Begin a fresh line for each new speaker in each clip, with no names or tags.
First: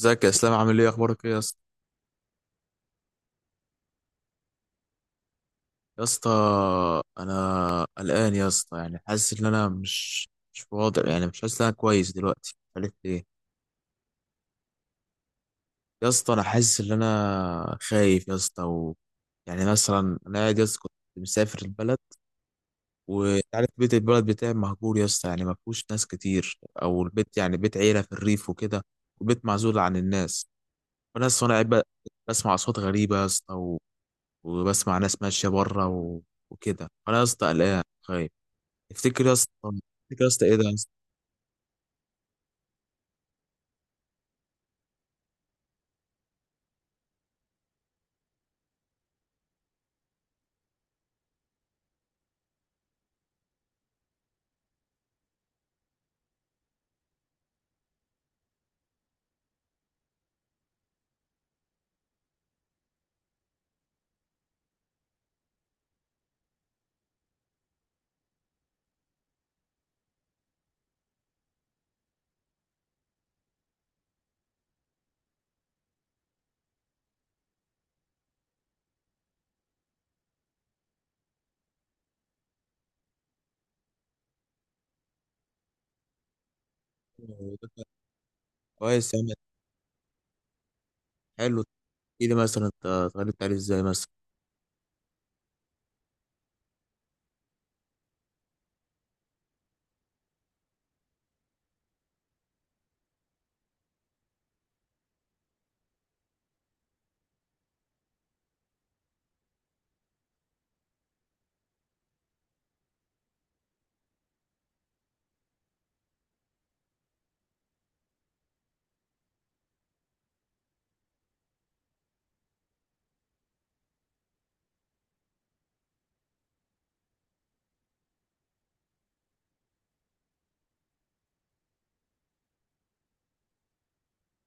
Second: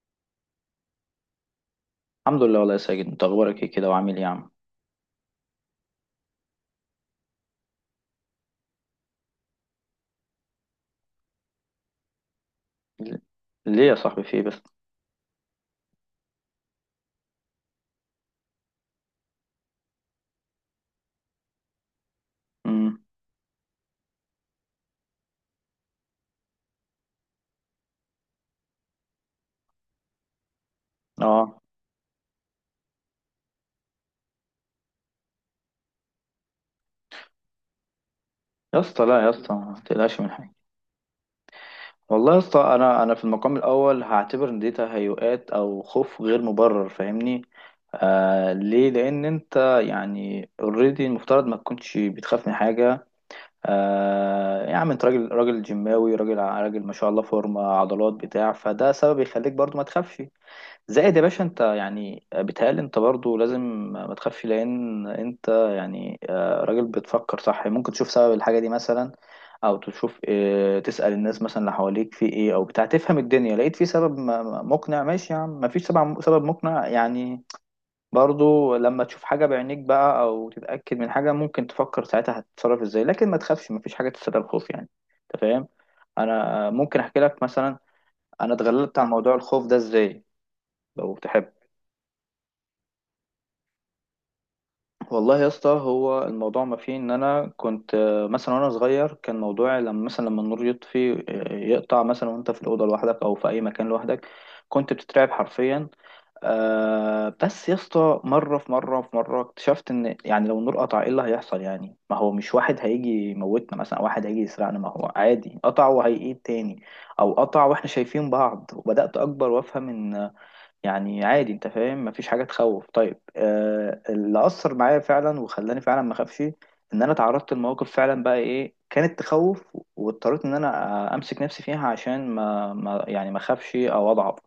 ازيك يا اسلام، عامل ايه، اخبارك ايه يا اسطى
الحمد لله، والله يا ساجد انت اخبارك ايه كده وعامل ايه يا عم؟
يا اسطى؟ انا قلقان يا اسطى، يعني حاسس ان انا مش واضح، يعني مش حاسس ان انا كويس دلوقتي، مش عارف
ل-
ليه.
ليه يا صاحبي، في ايه بس؟
يا اسطى انا حاسس ان انا خايف يا اسطى يعني مثلا انا قاعد يا اسطى، كنت مسافر البلد،
امم.
وعارف بيت البلد بتاعي مهجور يا اسطى، يعني ما فيهوش ناس كتير، او البيت يعني بيت عيله في الريف وكده، وبيت معزول عن الناس. فانا اصلا انا
اه،
قاعد ب- بسمع اصوات غريبه يا اسطى، وبسمع ناس ماشيه بره وكده انا يا اسطى قلقان خايف.
يا اسطى. لا
تفتكر
يا
يا اسطى؟
اسطى، ما تقلقش
تفتكر يا
من
اسطى
حاجه.
ايه ده يا اسطى؟
والله يا اسطى، انا في المقام الاول هعتبر ان دي تهيؤات او خوف غير مبرر، فاهمني؟ آه، ليه؟ لان انت يعني اوريدي المفترض ما تكونش بتخاف من حاجه. آه يا عم، انت راجل راجل جيماوي، راجل راجل ما شاء الله، فورمه عضلات بتاع، فده سبب يخليك برضو ما تخافش. زائد يا باشا، انت يعني بيتهيألي انت برضو لازم ما تخافش، لان انت يعني راجل بتفكر صح. ممكن تشوف سبب الحاجة دي مثلا، او تشوف تسأل الناس مثلا اللي حواليك في ايه، او بتاع تفهم الدنيا. لقيت في سبب مقنع؟ ماشي يا عم، مفيش سبب سبب مقنع يعني. برضو لما تشوف حاجة بعينيك بقى، او تتأكد من حاجة، ممكن تفكر ساعتها هتتصرف ازاي، لكن ما تخافش، مفيش حاجة تستدعي الخوف يعني. انت فاهم؟ انا ممكن احكي لك
هو ده
مثلا
كان.
انا اتغلبت على
كويس يا عم.
موضوع الخوف ده ازاي لو تحب.
حلو. تحكي لي مثلا انت اتغلبت عليه ازاي مثلا
والله يا اسطى، هو الموضوع ما فيه ان انا كنت مثلا وانا صغير كان موضوعي لما مثلا لما النور يطفي يقطع مثلا، وانت في الاوضه لوحدك او في اي مكان لوحدك كنت بتترعب حرفيا. آه، بس يا اسطى مره اكتشفت ان يعني لو النور قطع ايه اللي هيحصل يعني؟ ما هو مش واحد هيجي يموتنا مثلا او واحد هيجي يسرقنا، ما هو عادي، قطع وهيقيد تاني، او قطع واحنا شايفين بعض. وبدات اكبر وافهم ان يعني عادي، انت فاهم، مفيش حاجه تخوف. طيب آه، اللي اثر معايا فعلا وخلاني فعلا ما اخافش، ان انا تعرضت لمواقف فعلا بقى ايه كانت تخوف، واضطريت ان انا امسك نفسي فيها عشان ما يعني ما اخافش او اضعف.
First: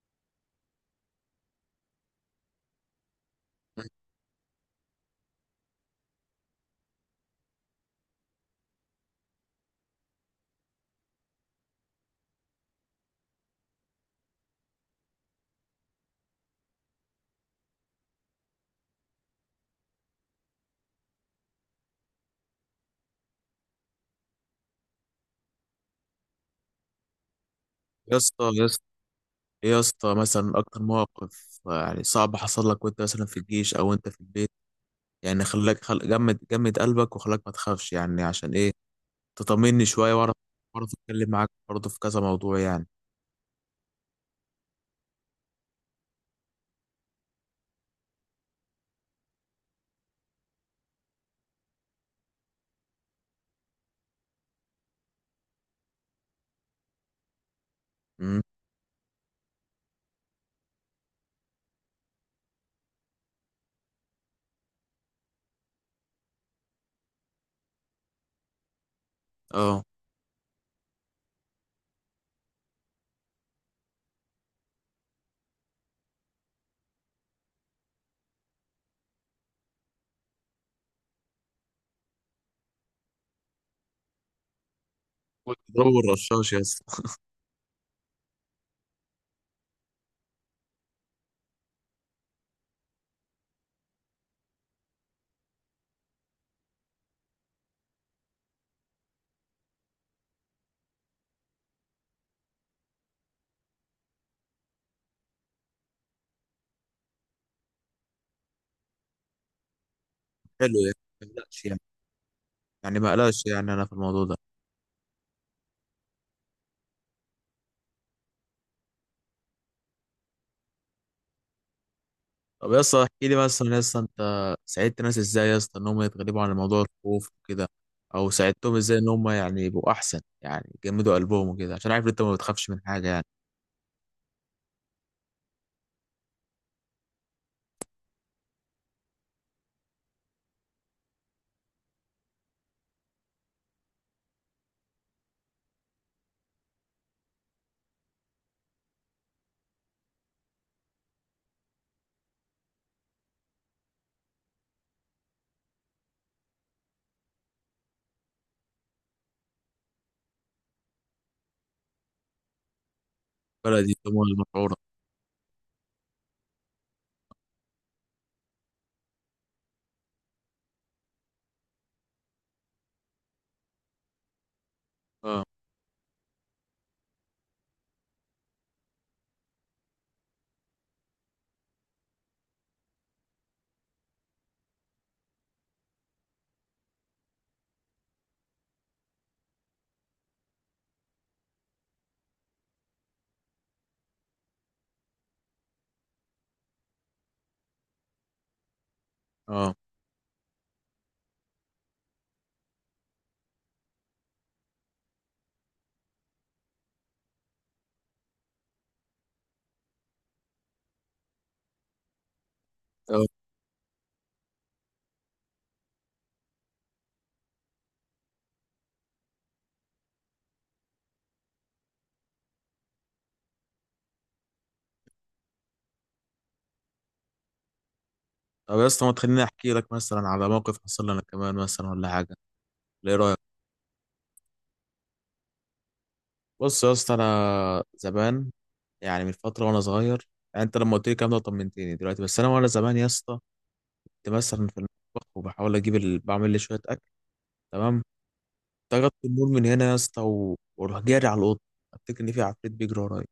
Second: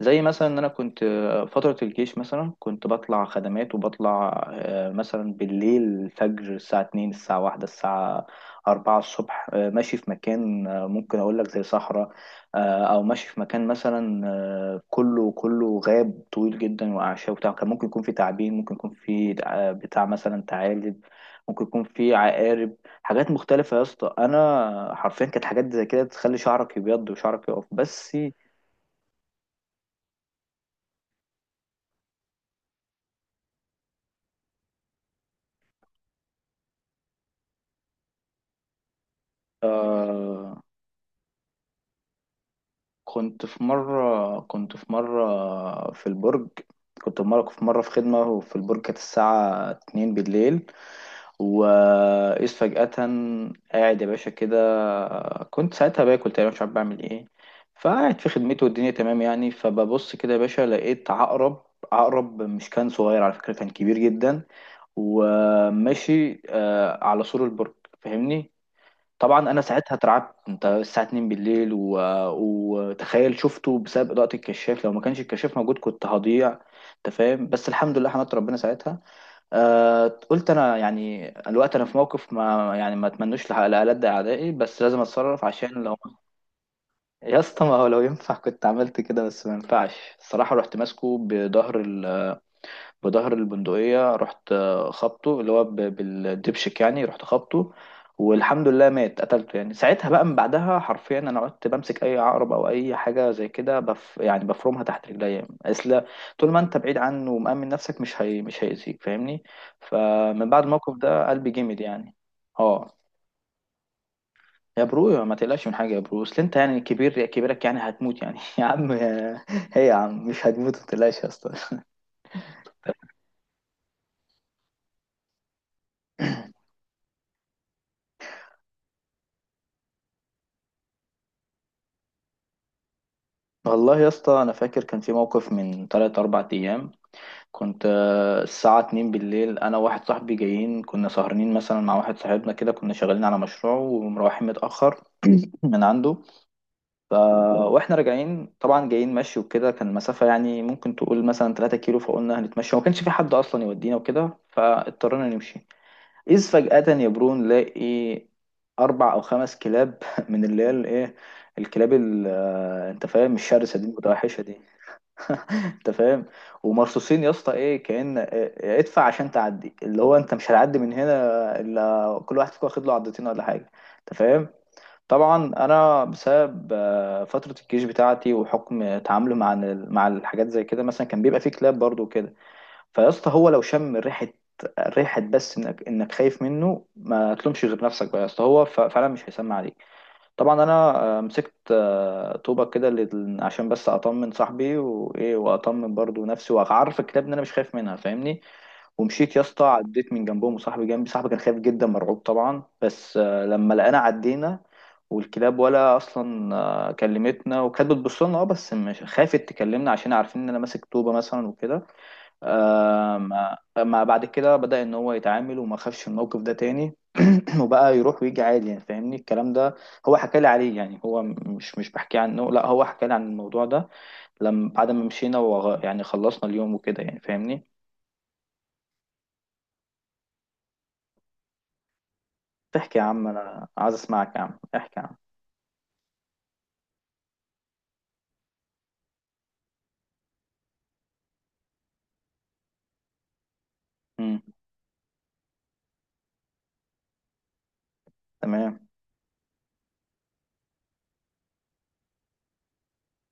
زي مثلا ان انا كنت فترة الجيش مثلا، كنت بطلع خدمات وبطلع مثلا بالليل، الفجر، الساعة 2 الساعة 1 الساعة 4 الصبح، ماشي في مكان ممكن اقول لك زي صحراء، او ماشي في مكان مثلا كله كله غاب طويل جدا واعشاب وبتاع. كان ممكن يكون في تعابين، ممكن يكون في بتاع مثلا ثعالب، ممكن يكون في عقارب، حاجات مختلفة يا اسطى. انا حرفيا كانت حاجات زي كده تخلي شعرك يبيض وشعرك يقف بس.
يا اسطى يا اسطى؟ ايه يا اسطى مثلا اكتر موقف يعني صعب حصل لك، وانت مثلا في الجيش او انت في البيت، يعني خلاك جمد قلبك وخلاك ما تخافش، يعني عشان ايه؟ تطمني شويه واعرف.
آه،
اتكلم معاك برضه في كذا موضوع يعني.
كنت في مرة في البرج. كنت في مرة في مرة في خدمة، وفي البرج كانت الساعة اتنين بالليل، وإذ فجأة قاعد يا باشا كده. كنت ساعتها باكل تقريبا، مش عارف بعمل ايه، فقاعد في
امم.
خدمته والدنيا تمام يعني. فببص كده يا باشا لقيت عقرب. عقرب مش كان صغير على فكرة، كان كبير جدا، وماشي على سور البرج، فاهمني؟ طبعا انا
اه.
ساعتها اترعبت، انت الساعه 2 بالليل و... وتخيل شفته بسبب اضاءه الكشاف، لو ما كانش الكشاف موجود كنت هضيع. انت فاهم؟ بس الحمد لله، حمدت ربنا ساعتها. آه... قلت انا يعني الوقت انا في موقف ما يعني، ما اتمنوش لألد اعدائي، بس لازم اتصرف
كنت
عشان لو
بدور رشاش يا اسطى.
يا اسطى ما هو لو ينفع كنت عملت كده، بس ما ينفعش الصراحه. رحت ماسكه بظهر البندقية، رحت خبطه اللي هو بالدبشك يعني، رحت خبطه والحمد لله مات، قتلته يعني ساعتها. بقى من بعدها حرفيا انا قعدت بمسك اي عقرب او اي حاجه زي كده بف، يعني بفرمها تحت رجليا. اصل طول ما انت بعيد عنه ومأمن نفسك، مش هيأذيك، فاهمني؟ فمن بعد
حلو يعني،
الموقف
ما
ده قلبي
تقلقش،
جامد يعني. اه.
يعني ما قلقش يعني انا في الموضوع ده.
يا برو ما تقلقش من حاجه يا برو، اصل انت يعني كبير، كبيرك يعني هتموت يعني هي يا عم، مش هتموت، ما تقلقش يا اسطى
طب يا اسطى احكي لي مثلا يا اسطى، انت ساعدت ناس ازاي يا اسطى ان هم يتغلبوا على موضوع الخوف وكده، او ساعدتهم ازاي ان هم يعني يبقوا احسن، يعني يجمدوا قلبهم وكده، عشان عارف إن انت ما بتخافش من حاجه يعني.
والله يا اسطى انا فاكر كان في موقف من 3 4 ايام. كنت الساعه 2 بالليل، انا وواحد صاحبي جايين، كنا سهرانين مثلا مع واحد صاحبنا كده، كنا شغالين على مشروع ومروحين متاخر من عنده. ف... واحنا راجعين طبعا جايين مشي وكده، كان المسافه يعني ممكن تقول مثلا 3 كيلو، فقلنا هنتمشى، وما كانش في حد اصلا يودينا وكده، فاضطرينا نمشي. اذ فجاه يا برو نلاقي اربع او خمس كلاب من اللي هي الايه، الكلاب آه، انت فاهم، الشرسه دي،
بلدي طموح
المتوحشه دي.
المشعوره.
انت فاهم؟ ومرصوصين يا اسطى، ايه كأن ادفع عشان تعدي، اللي هو انت مش هتعدي من هنا الا كل واحد فيكم واخد له عضتين ولا حاجه. انت فاهم؟
اه.
طبعا انا بسبب فتره الجيش بتاعتي وحكم تعامله مع مع الحاجات زي كده، مثلا كان بيبقى فيه كلاب برضو وكده، فيا اسطى هو لو شم ريحه، ريحه بس انك خايف منه ما تلومش غير نفسك بقى يا اسطى، هو فعلا مش هيسمع عليك. طبعا انا مسكت طوبة كده عشان بس اطمن صاحبي وايه، واطمن برضو نفسي وعارف الكتاب ان انا مش خايف منها، فاهمني. ومشيت يا اسطى،
اه.
عديت من جنبهم وصاحبي جنبي، صاحبي كان خايف جدا مرعوب طبعا، بس آه، لما لقينا عدينا، والكلاب ولا اصلا كلمتنا، وكانت بتبص لنا اه، بس مش خافت تكلمنا عشان عارفين ان انا ماسك طوبه مثلا وكده.
اه.
ما بعد كده بدأ ان هو يتعامل وما خافش الموقف ده تاني وبقى يروح ويجي عادي يعني، فاهمني الكلام ده؟ هو حكى لي عليه يعني، هو مش بحكي عنه، لا هو حكى لي عن الموضوع ده لما بعد ما مشينا وغ... يعني خلصنا اليوم وكده يعني، فاهمني؟
طب يا اسطى ما تخليني احكي لك مثلا على موقف حصل لي انا كمان مثلا ولا حاجه؟
تحكي يا
ليه
عم،
رايك؟
انا عايز اسمعك يا عم، احكي يا عم.
بص يا اسطى انا زمان، يعني من فتره وانا صغير، يعني انت لما قلت لي الكلام ده طمنتني دلوقتي، بس انا وانا زمان يا اسطى كنت
امم.
مثلا في المطبخ وبحاول اجيب بعمل لي شويه، تمام.
تمام
طردت النور من هنا يا اسطى واروح جاري على الاوضه، افتكر ان في عفريت بيجري ورايا،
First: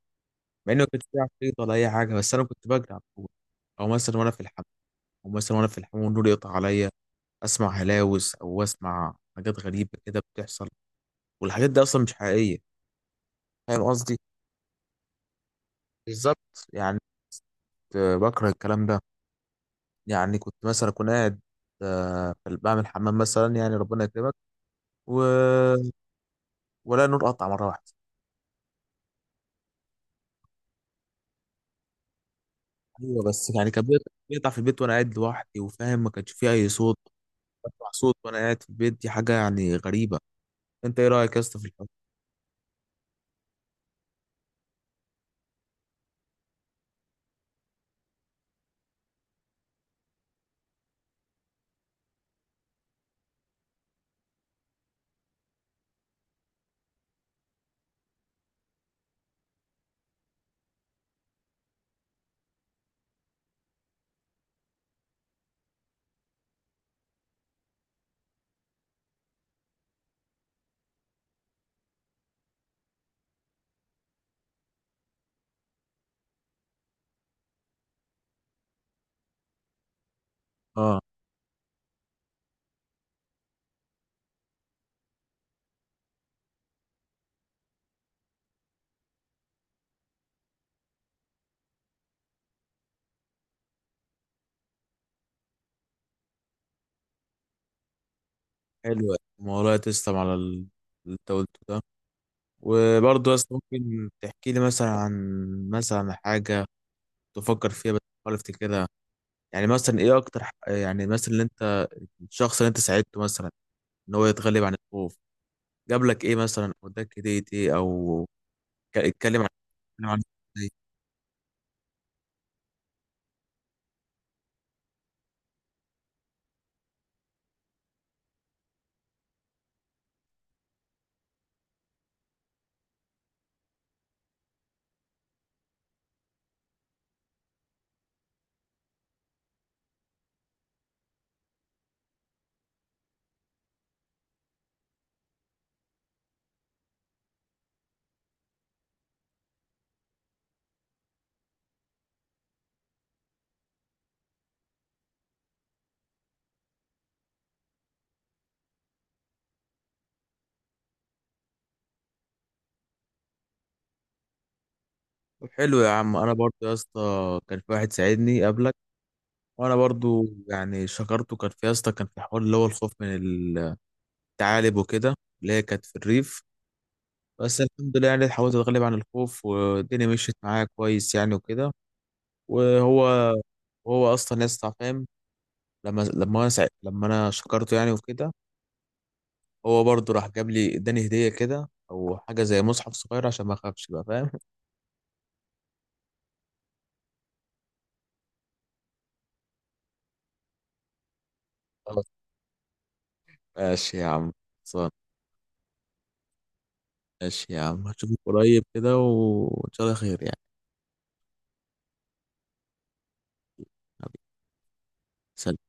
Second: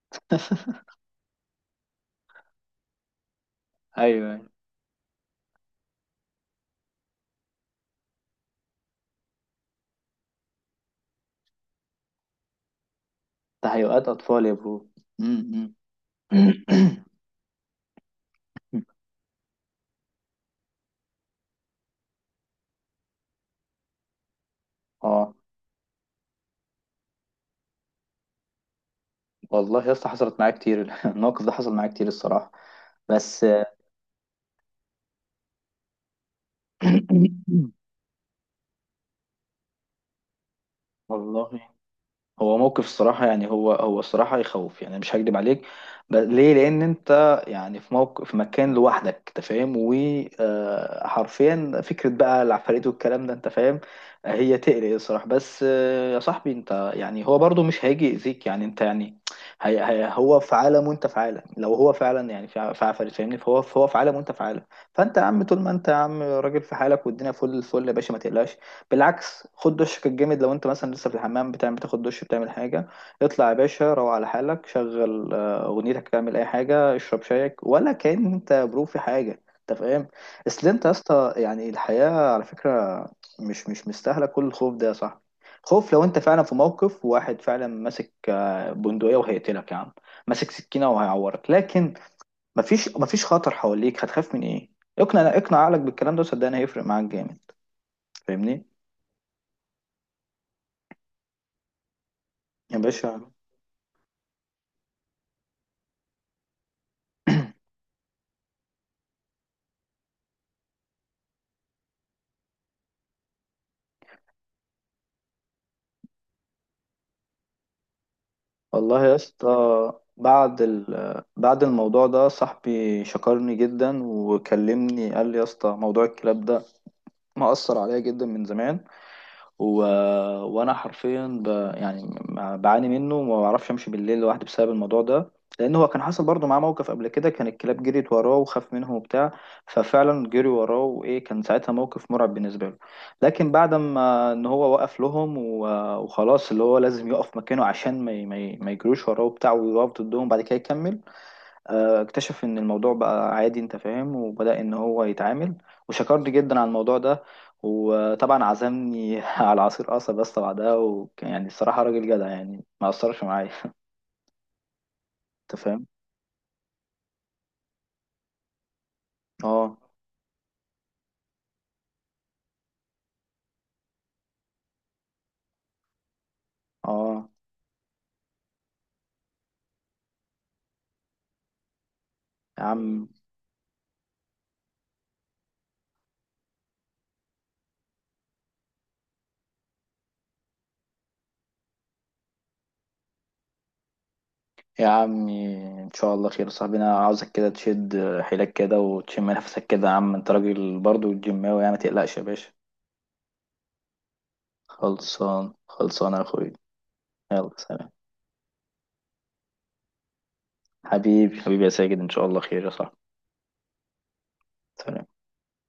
مع انه ما كانش في عفريت ولا اي حاجه، بس انا كنت بجري على طول. او
ايوه،
مثلا وانا في
أيوة.
الحمام، او مثلا وانا في الحمام والنور يقطع عليا، اسمع هلاوس او اسمع حاجات غريبه كده بتحصل، والحاجات دي اصلا مش حقيقيه. فاهم
تهيؤات
قصدي؟
اطفال يا برو. امم،
بالظبط
أمم.
يعني. كنت بكره الكلام ده. يعني كنت مثلا اكون قاعد بعمل حمام مثلا يعني ربنا يكرمك و...
اه.
ولا نور قطع مره واحده.
والله يا اسطى حصلت معايا كتير الموقف ده حصل معايا كتير الصراحه
ايوه،
بس.
بس يعني كان بيقطع بيقطع في البيت وانا قاعد لوحدي، وفاهم ما كانش فيه اي صوت. بسمع صوت وانا قاعد في البيت، دي حاجه يعني غريبه. انت ايه رايك يا اسطى في
والله
الحوار؟
هو موقف الصراحة يعني، هو الصراحة يخوف يعني، مش هكدب عليك. ليه؟ لأن أنت يعني في موقف في مكان لوحدك، أنت فاهم، وحرفيا فكرة بقى العفاريت والكلام ده، أنت فاهم. آه، هي تقلق الصراحة بس آه، يا صاحبي أنت يعني هو برضو مش هيجي يأذيك يعني، أنت يعني هي هي هو في عالم وأنت في عالم. لو هو فعلا يعني في في عفاريت، فاهمني، فهو في عالم وأنت في عالم. فأنت يا عم، طول ما أنت يا عم راجل في حالك والدنيا فل الفل يا باشا، ما تقلقش. بالعكس، خد دشك الجامد لو انت مثلا لسه في الحمام، بتعمل بتاخد دش بتعمل حاجه، اطلع يا باشا، روح على حالك، شغل اغنيتك، اعمل اي حاجه، اشرب شايك، ولا كان انت برو في حاجه، انت فاهم. اصل انت يا
اه.
اسطى يعني الحياه على فكره مش مستاهله كل الخوف ده يا صاحبي. خوف لو انت فعلا في موقف، واحد فعلا ماسك بندقيه وهيقتلك يا عم، ماسك سكينه وهيعورك، لكن مفيش خطر حواليك، هتخاف من ايه؟ اقنع اقنع عقلك بالكلام ده، صدقني هيفرق معاك جامد، فاهمني
حلو الموضوع، تسلم على اللي انت قلته ده.
يا باشا.
وبرضه يا اسطى ممكن تحكي لي مثلا عن مثلا حاجه تفكر فيها بس بتحاول افتكرها؟ يعني مثلا ايه اكتر يعني مثلا اللي انت، الشخص اللي انت ساعدته مثلا ان هو يتغلب عن الخوف جاب لك ايه مثلا، او اداك هديه ايه، او
والله يا
اتكلم عن
اسطى
اتكلم عن
بعد
إيه؟
ال... بعد الموضوع ده صاحبي شكرني جدا وكلمني، قال لي يا اسطى موضوع الكلاب ده مأثر عليا جدا من زمان. و... وانا حرفيا ب... يعني بعاني منه وما بعرفش امشي بالليل لوحدي بسبب الموضوع ده، لان هو كان حصل برضه معاه موقف قبل كده، كان الكلاب جريت وراه وخاف منهم وبتاع. ففعلا جري وراه وايه، كان ساعتها موقف مرعب بالنسبه له. لكن بعد ما ان هو وقف لهم و... وخلاص اللي هو لازم يقف مكانه عشان ما يجروش وراه وبتاع ويقف ضدهم، بعد كده يكمل. آه، اكتشف ان الموضوع بقى عادي، انت فاهم، وبدأ ان هو يتعامل، وشكرني جدا على الموضوع ده. وطبعا عزمني على عصير قصب بس بعدها، وكان يعني الصراحة راجل جدع يعني، ما أثرش معايا
طب
انت
حلو
فاهم.
يا عم. انا برضو يا اسطى كان في واحد ساعدني قبلك، وانا
اه.
برضو يعني شكرته. كان في يا اسطى كان في حوار اللي هو الخوف من الثعالب وكده، اللي هي كانت في الريف،
اه
بس الحمد لله يعني حاولت اتغلب عن الخوف والدنيا مشيت معايا كويس يعني وكده.
يا
وهو
عم،
هو اصلا يا اسطى فاهم. لما انا شكرته يعني وكده، هو برضو راح جاب لي اداني هديه كده، او حاجه زي مصحف صغير عشان ما اخافش بقى فاهم.
يا عمي ان شاء الله خير. صاحبنا عاوزك كده تشد حيلك كده وتشم نفسك كده يا عم، انت راجل برضو جيماوي يعني، ما
خلاص،
تقلقش يا باشا.
ماشي يا عم.
خلصان خلصان يا اخوي،
ماشي
يلا
يا عم،
سلام.
هشوفك قريب كده وإن شاء الله خير يعني.
حبيبي حبيبي يا ساجد، ان شاء الله خير يا صاحبي.
حبيبي.
سلام.
سلام.